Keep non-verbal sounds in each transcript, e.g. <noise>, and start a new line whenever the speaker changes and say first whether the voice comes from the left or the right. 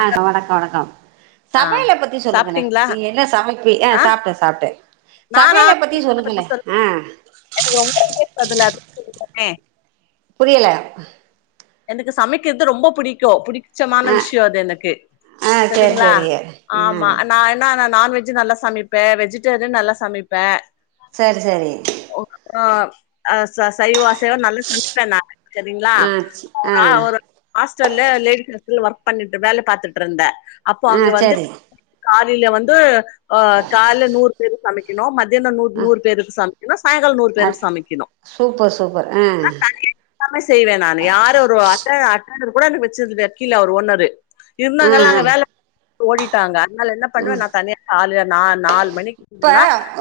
right: அஹ் வணக்கம் வணக்கம்
left: ஆ
right: சமயல பத்தி சொல்லுங்களேன்
left: சாப்ட்டீங்களா
right: நீ என்ன சமைப்பி ஆன்
left: ஆ
right: சாப்ட்ட சாப்ட்டேன்
left: நானா
right: சமயல பத்தி
left: சமைக்கிறத
right: சொல்லுங்களேன்
left: சொல்
right: ஆன்
left: டே
right: புரியல
left: எனக்கு சமக்கிறது ரொம்ப புடிக்கும் புடி மிச்சமான
right: ஆ
left: விஷயம் அது எனக்கு
right: ஆ சேரி
left: சரிங்களா
right: சேரி ஆ
left: ஆம்மா நான் என்ன நான்வெஜ் நல்லா சமைப்பேன் வெஜிடேரியன் நல்லா சமைப்பேன்
right: சரி சரி
left: ஆஹ சைவ அசைவம் நல்லா சமைப்பேன் நானு சரிங்களா ஒரு
right: ஆன்
left: ஒரு ஹாஸ்டல்ல லேடிஸ் ஹஸ்ட ஒர்க பண்ணிட்டு வேல பாத்துட்டு இருந்த அப்போ
right: ஆ
left: அங்க வந்து
right: சரி
left: காலில வந்து ஆஹ் கால நூறு பேரு சமைக்கணும் ம தியான
right: ஆ
left: நூறு பேருக்கு சமக்கணும் சாயங்காலம் நூறு பேருக்கு
right: அடுத்
left: சமைக்கணும்
right: சூப்பர் சூப்பர் ஆ
left: எல்லாமே செய்வேன் நான் யாரும் <unintelligible> அட்டன் அட்டென்ட்ட்டர் கூட வச்சதில கிழ அவர் ஒனாரு
right: ஆ
left: இருந்தாங்கல்லா
right: ஆ
left: அங்க வேல ஓடிட்டாங்க அதனால என்ன
right: ம்
left: பண்ணுவன் நான் தனிய தாளு நான் நால்
right: இப்ப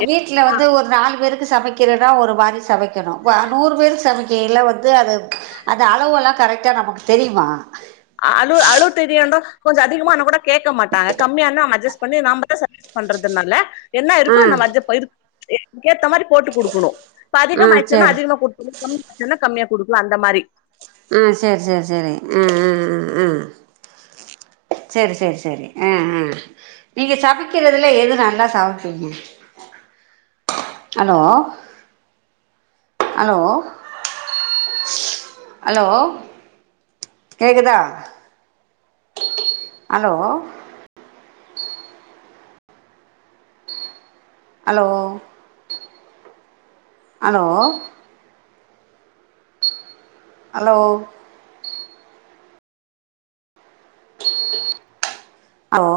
right: வீட்ல வந்து ஒரு நாலு பேருக் கு சமைக்கிறனா ஒரு மாரி சமைக்கணும் நூறு பேருக்கு சமைக்கையில வந்து அத அந்த அளவுயெல்லாம் கரெக்டா நமக்கு தெரியுமா
left: கொஞ்சம் அதிகமான கூட கேக்க மாட்டாங்க கம்மியான அட்ஜஸ்ட் பண்ணி நாமதான் சஜஸ் பண்றதுனால என்ன
right: ஆ
left: இருக்கோ இந்த மஜ்ஜ போயிருக்கு க்கேத்த மாரி போட்டு குடுக்கணும் இப்ப அதிகம்
right: ஆ
left: ஆயிச்சன்னா
right: சரி
left: அதிகமா கொடுத்துனும் கம்மி என்ன கம்மியா குடுக்கலாம் அந்த மாரி
right: ஆஹ் சரி சரி சரி உம் உம் உம் செரி செரி செரி உம் உம் நீங்க சமைக்கிறல்லது எது நல்லா சமைப்பீங்க அலோ அலோ அலோ கேக்குதா அலோ அலோ அலோ அலோ அ ஓ